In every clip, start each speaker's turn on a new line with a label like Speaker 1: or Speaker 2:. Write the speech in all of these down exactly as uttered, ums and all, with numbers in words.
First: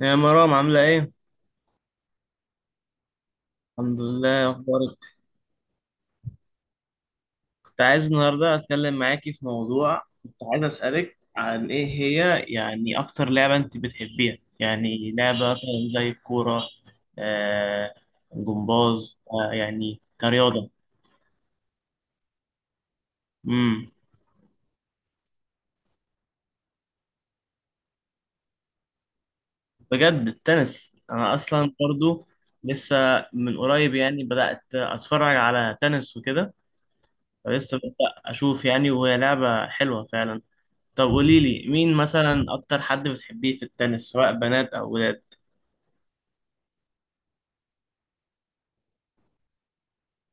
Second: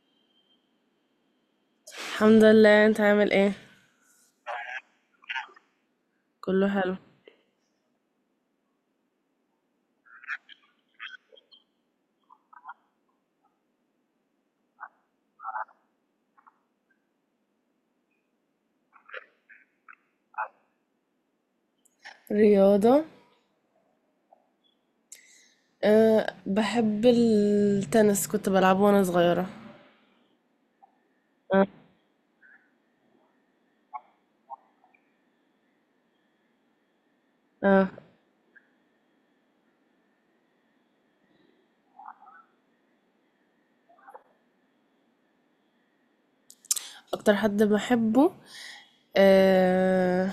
Speaker 1: يا مرام، عاملة ايه؟
Speaker 2: الحمد لله، انت عامل ايه؟
Speaker 1: الحمد لله. إيه اخبارك؟
Speaker 2: كله حلو.
Speaker 1: كنت عايز النهاردة اتكلم معاكي في موضوع. كنت عايز اسألك، عن ايه هي يعني اكتر لعبة انت بتحبيها، يعني لعبة مثلا زي الكورة. آه، جمباز، آه يعني كرياضة.
Speaker 2: رياضة.
Speaker 1: امم
Speaker 2: أه، بحب التنس، كنت بلعبه وانا صغيرة.
Speaker 1: بجد التنس انا
Speaker 2: أه.
Speaker 1: اصلا برضو لسه. من قريب يعني بدأت اتفرج على تنس وكده، فلسه
Speaker 2: أه.
Speaker 1: ببدأ اشوف يعني، وهي لعبة حلوة فعلا. طب قولي لي، مين مثلا اكتر حد بتحبيه في التنس، سواء بنات او ولاد؟
Speaker 2: اكتر حد بحبه، أه،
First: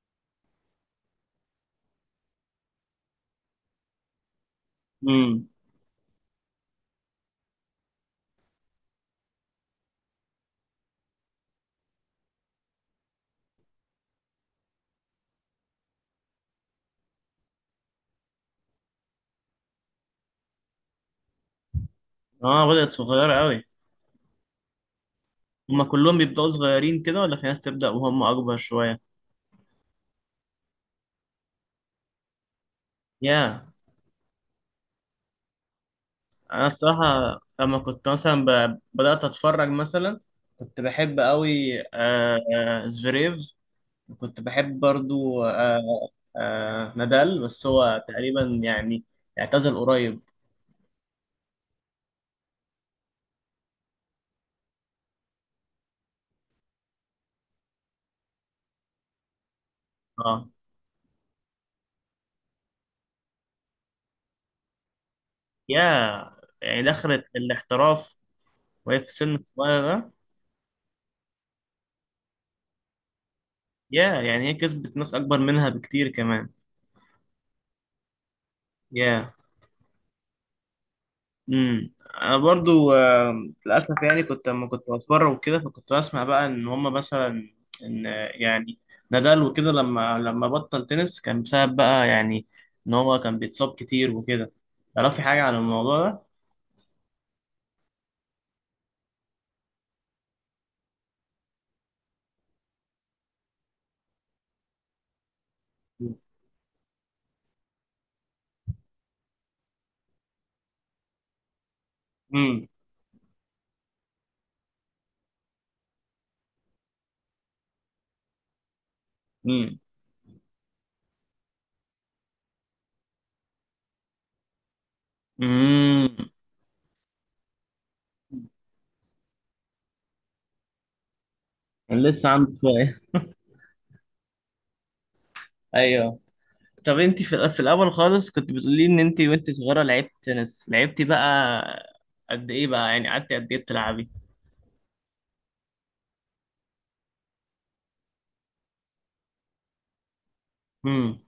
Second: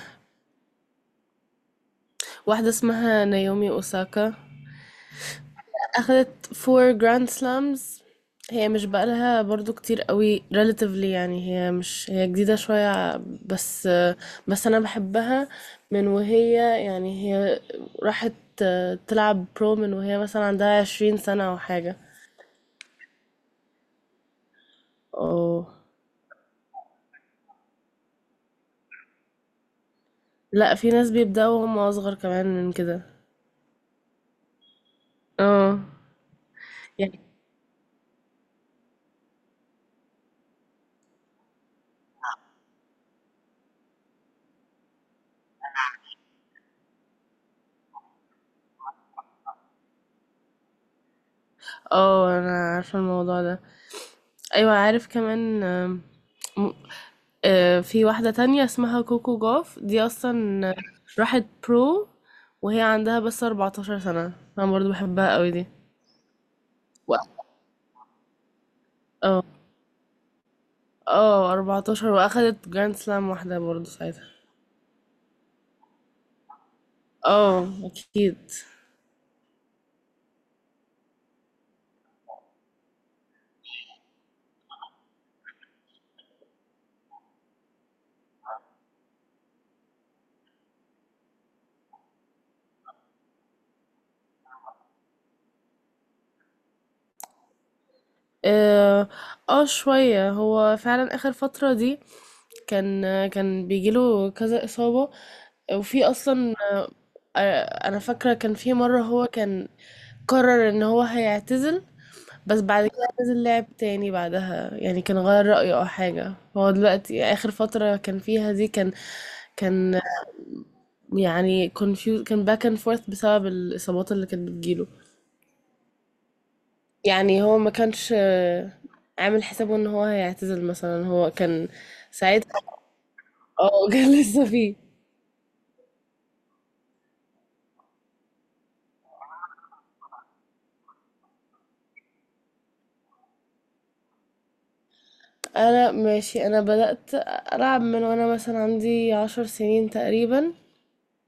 Speaker 2: واحدة اسمها نايومي اوساكا.
Speaker 1: امم
Speaker 2: أخدت four grand slams. هي مش بقالها برضو كتير قوي relatively، يعني هي مش هي جديدة شوية. بس بس أنا بحبها، من وهي، يعني هي راحت تلعب برو من وهي مثلا عندها عشرين سنة أو حاجة.
Speaker 1: اه، بدأت صغيرة قوي.
Speaker 2: اه.
Speaker 1: هما كلهم بيبدأوا صغيرين كده ولا في ناس تبدأ وهم اكبر شوية؟
Speaker 2: لا، في ناس بيبدأوا وهم أصغر كمان من كده.
Speaker 1: يا
Speaker 2: اه،
Speaker 1: انا
Speaker 2: يعني
Speaker 1: الصراحة لما كنت مثلا ب... بدأت اتفرج مثلا، كنت بحب قوي آه... آه، زفيريف. كنت بحب برضو آه... آه... نادال، بس هو تقريبا يعني اعتزل قريب.
Speaker 2: اه أنا عارفة الموضوع ده، أيوة عارف كمان. آم، آه، في واحدة تانية اسمها كوكو جاف، دي
Speaker 1: اه.
Speaker 2: أصلا راحت برو وهي عندها بس 14 سنة. أنا برضو بحبها قوي دي.
Speaker 1: يا يعني
Speaker 2: و-
Speaker 1: دخلت الاحتراف وهي في سن
Speaker 2: اه.
Speaker 1: صغير ده.
Speaker 2: اه، اربعتاشر وأخدت جراند سلام واحدة برضو
Speaker 1: يا
Speaker 2: ساعتها.
Speaker 1: يعني هي كسبت ناس اكبر منها بكتير كمان.
Speaker 2: اه أكيد.
Speaker 1: يا امم انا برضو آه، للاسف يعني، كنت لما كنت بتفرج وكده، فكنت بسمع بقى ان هم مثلا، ان آه، يعني نادال وكده لما لما بطل تنس كان بسبب بقى يعني ان هو كان بيتصاب كتير وكده. تعرفي حاجة عن الموضوع ده؟
Speaker 2: اه، آه، شوية. هو فعلا آخر فترة دي كان كان بيجيله كذا إصابة، وفي أصلا، آه، أنا فاكرة كان في مرة هو كان قرر إن هو هيعتزل. بس
Speaker 1: امم
Speaker 2: بعد كده نزل لعب تاني بعدها، يعني كان غير رأيه او حاجة. هو دلوقتي اخر فترة كان فيها دي كان،
Speaker 1: امم
Speaker 2: كان يعني confused، كان باك اند فورث بسبب الاصابات اللي كانت بتجيله.
Speaker 1: امم
Speaker 2: يعني هو ما كانش، آه، عامل حسابه ان هو هيعتزل مثلا، هو كان
Speaker 1: لسه عندي
Speaker 2: ساعتها.
Speaker 1: شوية.
Speaker 2: اه كان لسه فيه.
Speaker 1: ايوه. طب انت في في الاول خالص كنت بتقولي ان انت وانت صغيره لعبت تنس. لعبتي بقى قد ايه بقى، يعني قعدتي قد ايه بتلعبي؟
Speaker 2: انا ماشي، انا بدأت العب من وانا مثلا عندي عشر سنين تقريبا.
Speaker 1: امم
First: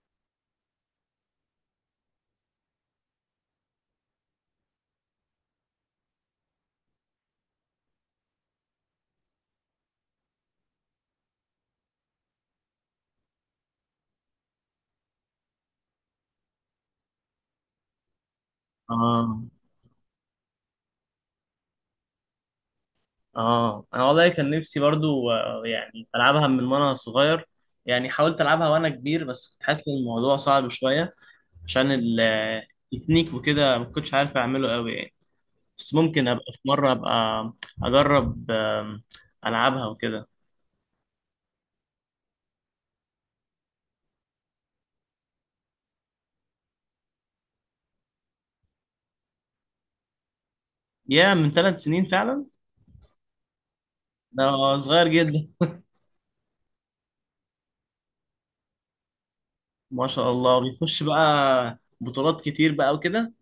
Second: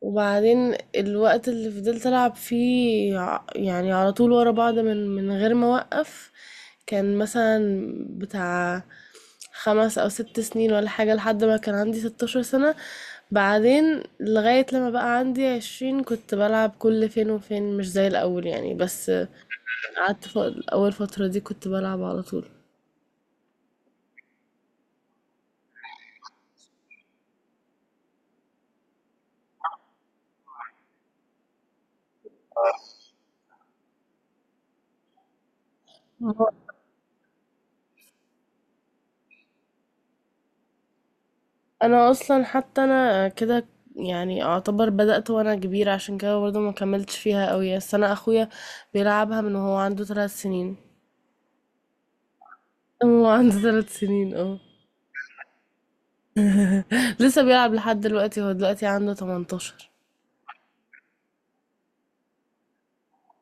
Speaker 2: وبعدين الوقت اللي فضلت ألعب فيه، ع- يعني على طول ورا بعض، من من غير ما أوقف، كان مثلا بتاع خمس أو ست سنين ولا حاجة، لحد ما كان عندي 16 سنة. بعدين لغاية لما بقى عندي عشرين كنت بلعب كل فين وفين مش زي الأول يعني. بس
Speaker 1: اه
Speaker 2: قعدت ف- أول فترة دي كنت بلعب على طول.
Speaker 1: اه انا والله كان نفسي برضو آه، يعني العبها من وانا صغير. يعني حاولت العبها وانا كبير بس كنت حاسس ان الموضوع صعب شويه، عشان ال- التكنيك وكده ما كنتش عارف اعمله قوي يعني. بس ممكن ابقى في مره ابقى اجرب آم، العبها وكده.
Speaker 2: انا اصلا حتى انا كده، يعني اعتبر بدأت وانا كبيرة، عشان كده برضه ما كملتش فيها قوي. بس انا اخويا بيلعبها من وهو عنده ثلاث سنين.
Speaker 1: يا من ثلاث سنين فعلا؟
Speaker 2: هو عنده ثلاث سنين، اه.
Speaker 1: ده صغير جدا.
Speaker 2: لسه بيلعب لحد دلوقتي، هو دلوقتي عنده تمنتاشر.
Speaker 1: ما شاء الله، بيخش بقى بطولات كتير بقى وكده.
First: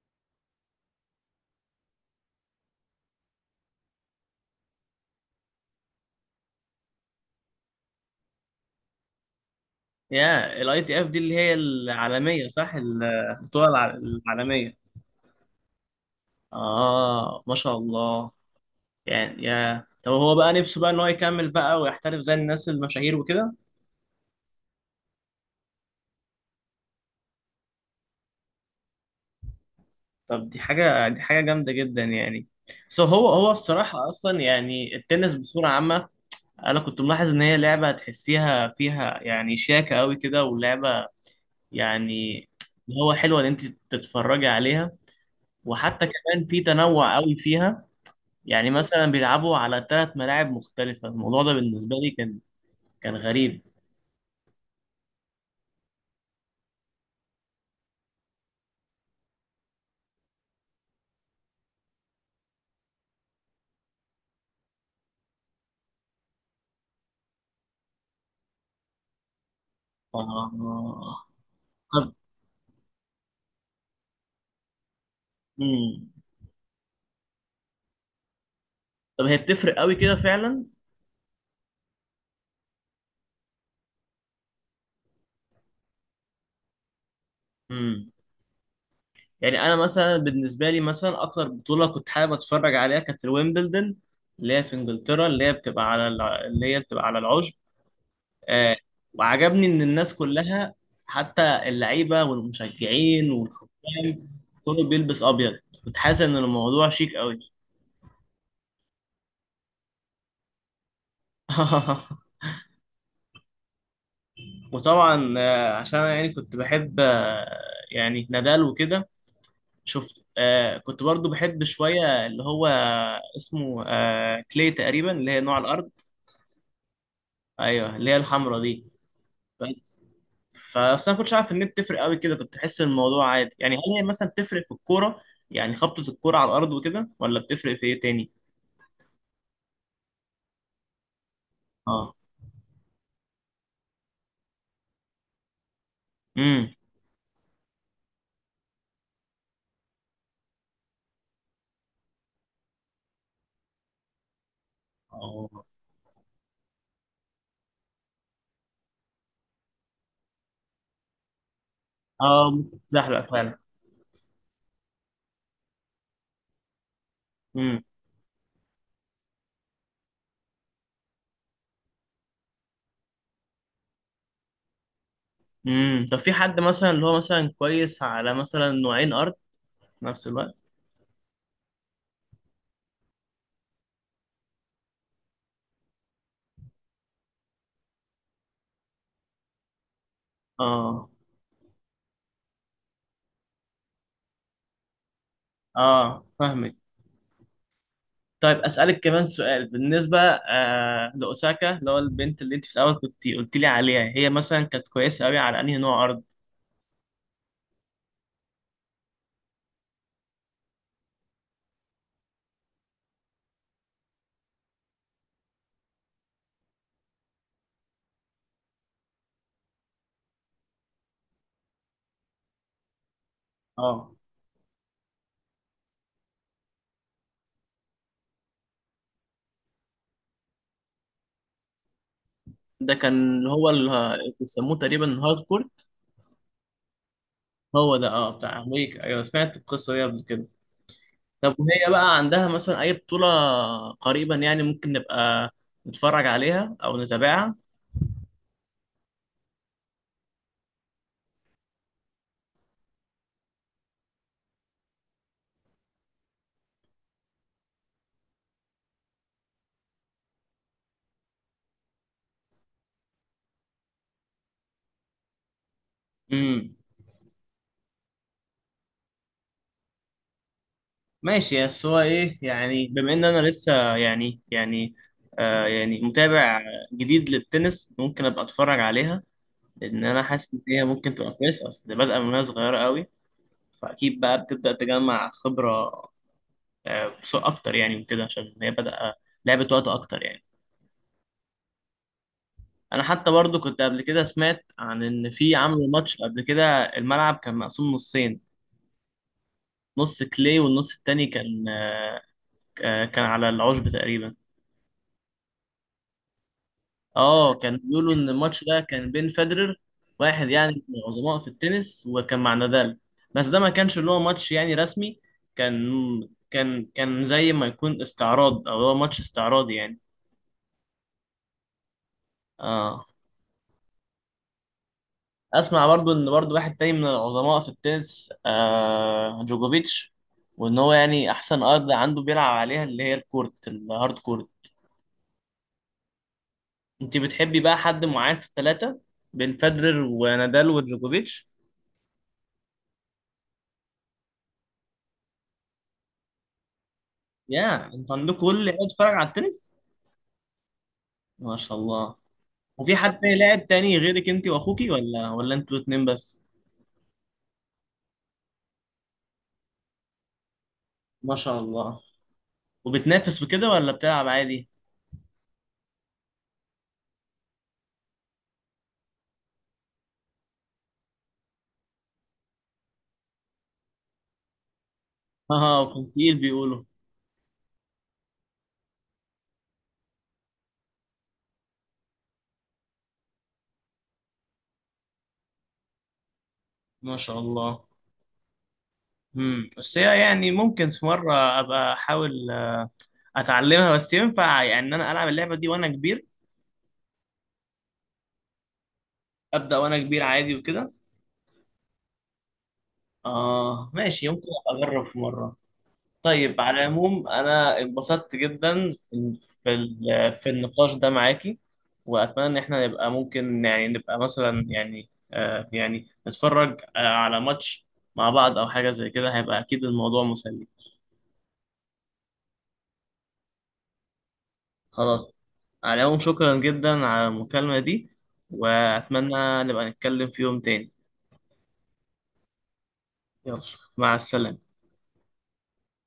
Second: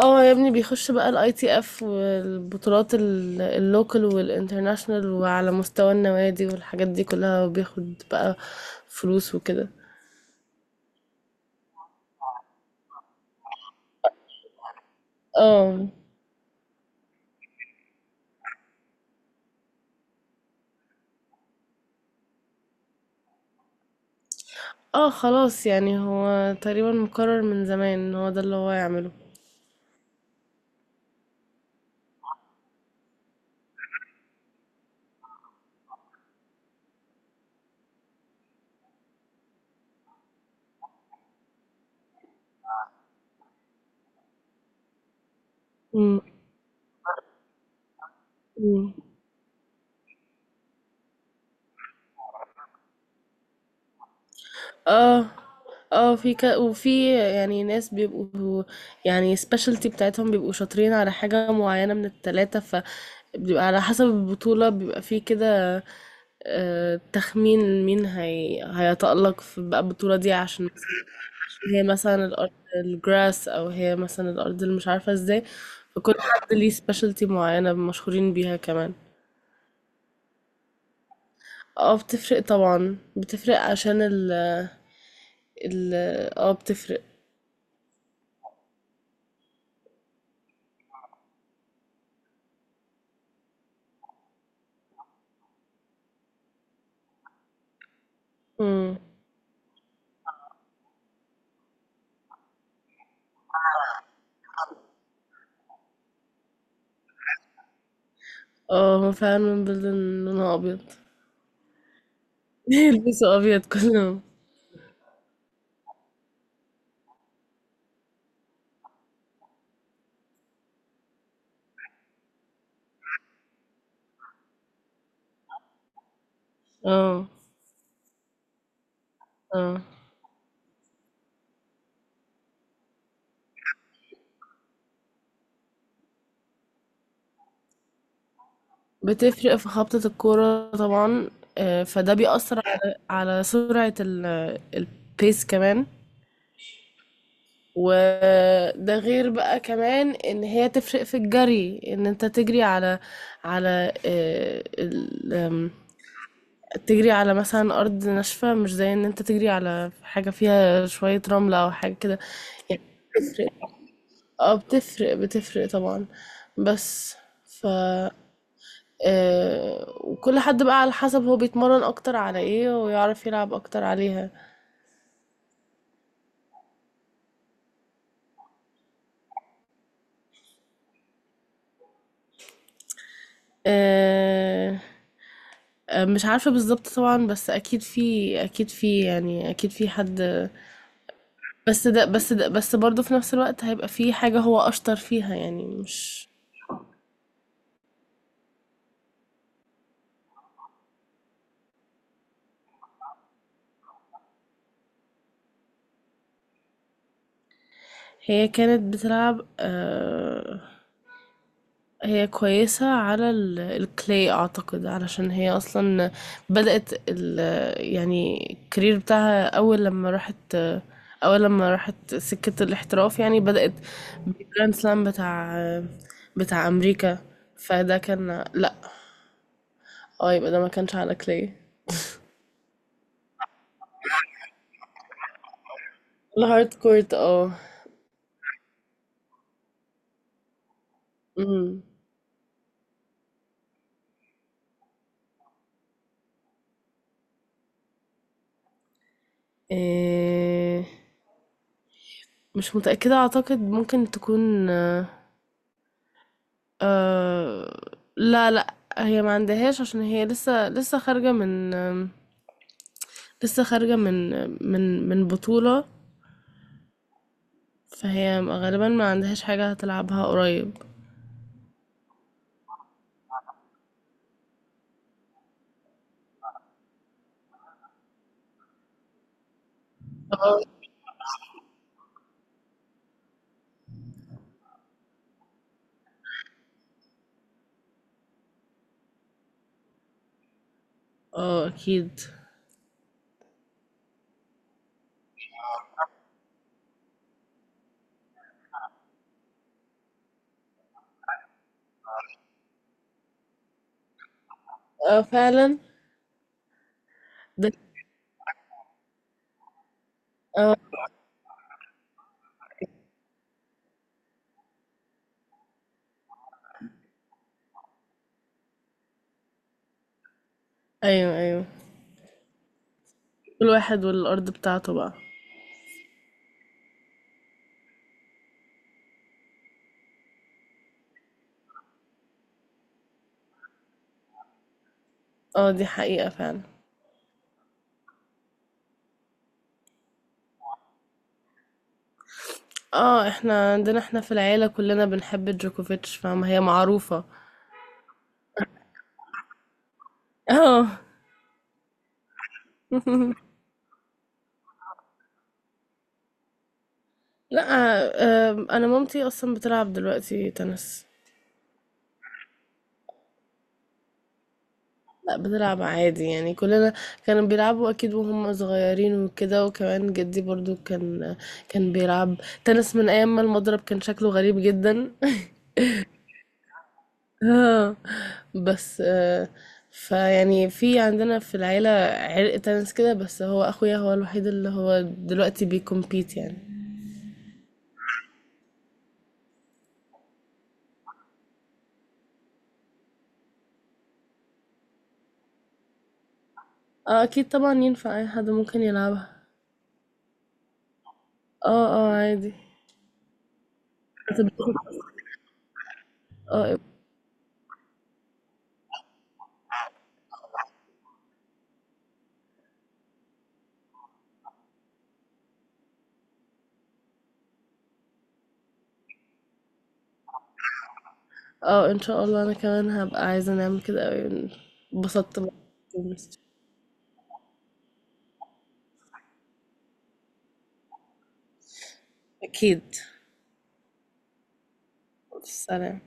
Speaker 2: اه، يا ابني بيخش بقى الاي تي اف والبطولات ال- اللوكال والانترناشنال، وعلى مستوى النوادي والحاجات دي كلها، وبياخد بقى فلوس وكده.
Speaker 1: يا الاي تي اف دي اللي هي العالمية، صح؟ البطولة الع- العالمية.
Speaker 2: اه.
Speaker 1: اه، ما شاء الله. يعني يا طب هو بقى نفسه بقى ان هو يكمل بقى ويحترف زي الناس المشاهير وكده؟
Speaker 2: اه خلاص، يعني هو تقريبا مقرر من زمان ان هو ده اللي هو يعمله.
Speaker 1: طب دي حاجة دي حاجة جامدة جدا يعني. سو هو هو الصراحة اصلا يعني التنس بصورة عامة، انا كنت ملاحظ ان هي لعبة تحسيها فيها يعني شياكة قوي كده، ولعبة يعني اللي هو حلوة ان انت تتفرجي عليها. وحتى
Speaker 2: إمم،
Speaker 1: كمان في تنوع قوي فيها. يعني
Speaker 2: إمم.
Speaker 1: مثلا بيلعبوا على ثلاث ملاعب مختلفة. الموضوع ده بالنسبة لي كان كان غريب.
Speaker 2: آه، آه، في ك وفي يعني ناس بيبقوا، يعني specialty بتاعتهم، بيبقوا شاطرين على حاجة معيّنة من ال3، فبيبقى على حسب البطولة بيبقى في كده، آآ، تخمين مين هي هيتألق في بقى البطولة دي، عشان
Speaker 1: آه.
Speaker 2: هي
Speaker 1: طب
Speaker 2: مثلًا الأرض الgrass، أو هي مثلًا الأرض اللي مش عارفة إزاي.
Speaker 1: مم.
Speaker 2: فكل حد ليه specialty معيّنة مشهورين بيها كمان.
Speaker 1: طب هي بتفرق قوي كده فعلا.
Speaker 2: آه، بتفرق طبعًا، بتفرق عشان ال ال آه، بتفرق.
Speaker 1: مم. يعني انا مثلا بالنسبة لي، مثلا اكتر بطولة كنت حابب اتفرج عليها كانت الويمبلدون، اللي هي في انجلترا، اللي هي بتبقى على الع... اللي هي بتبقى على العشب. آه.
Speaker 2: إمم.
Speaker 1: وعجبني ان الناس كلها، حتى اللعيبة والمشجعين والحكام، كله بيلبس ابيض. كنت حاسس ان الموضوع شيك قوي.
Speaker 2: آه، هو فعلًا Belden لونها أبيض. بيلبسوا أبيض كلّهم.
Speaker 1: وطبعا آه، عشان أنا يعني كنت بحب آه، يعني نادال وكده. شفت آه، كنت برضو بحب شوية اللي هو اسمه آه، كلي تقريبا، اللي هي نوع الأرض.
Speaker 2: آه،
Speaker 1: أيوه، اللي هي الحمرا دي.
Speaker 2: آه.
Speaker 1: بس، فأصل أنا كنتش عارف إن هي بتفرق قوي كده، كنت بحس إن الموضوع عادي يعني. هل هي مثلا بتفرق في الكورة، يعني خبطة الكورة على الأرض وكده، ولا بتفرق في إيه تاني؟
Speaker 2: بتفرق في خبطة الكورة طبعًا، آآ
Speaker 1: اه.
Speaker 2: فده بيأثّر على على سرعة ال الpace كمان.
Speaker 1: امم.
Speaker 2: وده غير بقى كمان إن هي تفرق في الجري، إن أنت تجري على على آآ ال
Speaker 1: اه.
Speaker 2: آمم، تجري على مثلًا أرض ناشفة، مش زي إن أنت تجري على حاجة فيها شوية رملة أو حاجة كده،
Speaker 1: آه،
Speaker 2: يعني
Speaker 1: بتزحلق فعلا.
Speaker 2: بتفرق. آه بتفرق، بتفرق طبعًا. بس ف آآ، وكل حد بقى على حسب هو بيتمرّن أكتر على إيه ويعرف يلعب أكتر عليها.
Speaker 1: امم، طب في حد مثلا اللي هو مثلا كويس على مثلا نوعين ارض في نفس الوقت؟
Speaker 2: آآ، مش عارفة بالضبط طبعًا. بس أكيد في أكيد في يعني أكيد في حد.
Speaker 1: اه.
Speaker 2: بس ده بس ده بس برضه في نفس الوقت هيبقى في حاجة هو أشطر فيها، يعني
Speaker 1: اه،
Speaker 2: مش.
Speaker 1: فاهمك. طيب اسالك كمان سؤال، بالنسبه آه لاوساكا، اللي هو البنت اللي انت في الاول كنت قلت لي عليها، هي مثلا كانت كويسه قوي على انهي نوع ارض؟
Speaker 2: هي كانت بتلعب، آآ هي كويسة على ال- الكلي اعتقد، علشان هي اصلا بدأت ال يعني الكارير بتاعها، اول لما راحت اول لما راحت سكة الاحتراف، يعني بدأت
Speaker 1: اه،
Speaker 2: بالجراند سلام بتاع بتاع امريكا. فده كان، لا، اه، يبقى ده ما كانش على كلي.
Speaker 1: ده كان اللي هو اللي بيسموه تقريبا الهارد كور.
Speaker 2: الهارد كورت، اه.
Speaker 1: هو ده، اه، بتاع ويك. ايوه، سمعت القصه دي قبل كده. طب
Speaker 2: امم.
Speaker 1: وهي بقى عندها مثلا اي بطوله قريبا يعني، ممكن نبقى نتفرج عليها او نتابعها؟
Speaker 2: إيه، مش متأكدة، اعتقد ممكن تكون، أه، لا لا، هي ما عندهاش، عشان هي لسه لسه خارجة من آم، لسه خارجة من من من بطولة.
Speaker 1: امم،
Speaker 2: فهي غالبا ما عندهاش حاجة هتلعبها قريب.
Speaker 1: ماشي. بس هو ايه يعني، بما ان انا لسه يعني يعني آه يعني متابع جديد للتنس، ممكن ابقى اتفرج عليها، لان انا حاسس
Speaker 2: اه.
Speaker 1: ان هي ممكن تبقى كويسه، اصل بادئه من وهي صغيره قوي. فاكيد بقى بتبدا تجمع خبره، آه بسوق اكتر يعني وكده، عشان هي بدأ لعبه وقت اكتر يعني.
Speaker 2: اه اكيد.
Speaker 1: انا حتى برضو كنت قبل كده سمعت عن ان في عملوا ماتش قبل كده، الملعب كان مقسوم نصين، نص كلي والنص التاني كان آه كان على العشب تقريبا.
Speaker 2: اه فعلا.
Speaker 1: اه،
Speaker 2: ده.
Speaker 1: كان بيقولوا ان الماتش ده كان بين فederer، واحد
Speaker 2: اه.
Speaker 1: يعني من العظماء في التنس، وكان مع نادال. بس ده ما كانش اللي هو ماتش يعني رسمي، كان كان كان زي ما يكون استعراض، او هو ماتش استعراضي يعني.
Speaker 2: ايوه، ايوه،
Speaker 1: اه.
Speaker 2: كل واحد والارض بتاعته بقى.
Speaker 1: اسمع برضو ان برضو واحد تاني من العظماء في التنس، آه جوجوفيتش، وان هو يعني احسن ارض عنده بيلعب عليها اللي هي الكورت، الهارد كورت.
Speaker 2: اه دي حقيقة فعلا.
Speaker 1: انت بتحبي بقى حد معين في الثلاثة، بين فederer ونادال وجوجوفيتش؟
Speaker 2: اه، احنا عندنا، احنا في العيلة كلنا بنحب جوكوفيتش، فاهمة، هي معروفة.
Speaker 1: يا انت عندك كل اللي بيتفرج على التنس،
Speaker 2: اه.
Speaker 1: ما شاء الله. وفي حد تاني، لاعب تاني غيرك انت واخوكي، ولا ولا انتوا اتنين بس؟
Speaker 2: لا، آه آه، انا مامتي اصلا بتلعب دلوقتي تنس.
Speaker 1: ما شاء الله. وبتنافس وكده ولا بتلعب عادي؟
Speaker 2: لأ بتلعب عادي يعني، كلنا كانوا بيلعبوا أكيد وهم صغيرين وكده، وكمان جدي برضو كان، كان بيلعب تنس من أيام ما المضرب كان شكله غريب جدا.
Speaker 1: اه، كنت تقيل بيقولوا.
Speaker 2: اه، بس آه، فيعني في عندنا في العيلة عرق تنس كده. بس هو أخويا هو الوحيد اللي هو دلوقتي بيكمبيت يعني.
Speaker 1: ما شاء الله. امم بس هي يعني ممكن في مره ابقى احاول آه، اتعلمها. بس ينفع يعني ان انا العب اللعبه دي وانا كبير،
Speaker 2: اه أكيد طبعا ينفع، أي حد ممكن يلعبها.
Speaker 1: ابدا وانا كبير عادي وكده؟
Speaker 2: اه، اه عادي.
Speaker 1: اه ماشي،
Speaker 2: أنت
Speaker 1: ممكن
Speaker 2: بتاخد-
Speaker 1: ابقى اجرب في مره. طيب
Speaker 2: اه.
Speaker 1: على العموم انا انبسطت جدا في ال- في النقاش ده معاكي. واتمنى ان احنا نبقى ممكن يعني نبقى مثلا يعني آه يعني نتفرج آه على ماتش مع بعض او حاجة زي كده، هيبقى اكيد الموضوع مسلي.
Speaker 2: اه ان شاء الله، انا كمان هبقى عايزة نعمل كده اوي.
Speaker 1: خلاص.
Speaker 2: انبسطت بقى.
Speaker 1: على العموم شكرا جدا على المكالمة دي، واتمنى نبقى نتكلم في يوم تاني.
Speaker 2: اكيد.
Speaker 1: يلا، مع السلامة.
Speaker 2: سلام.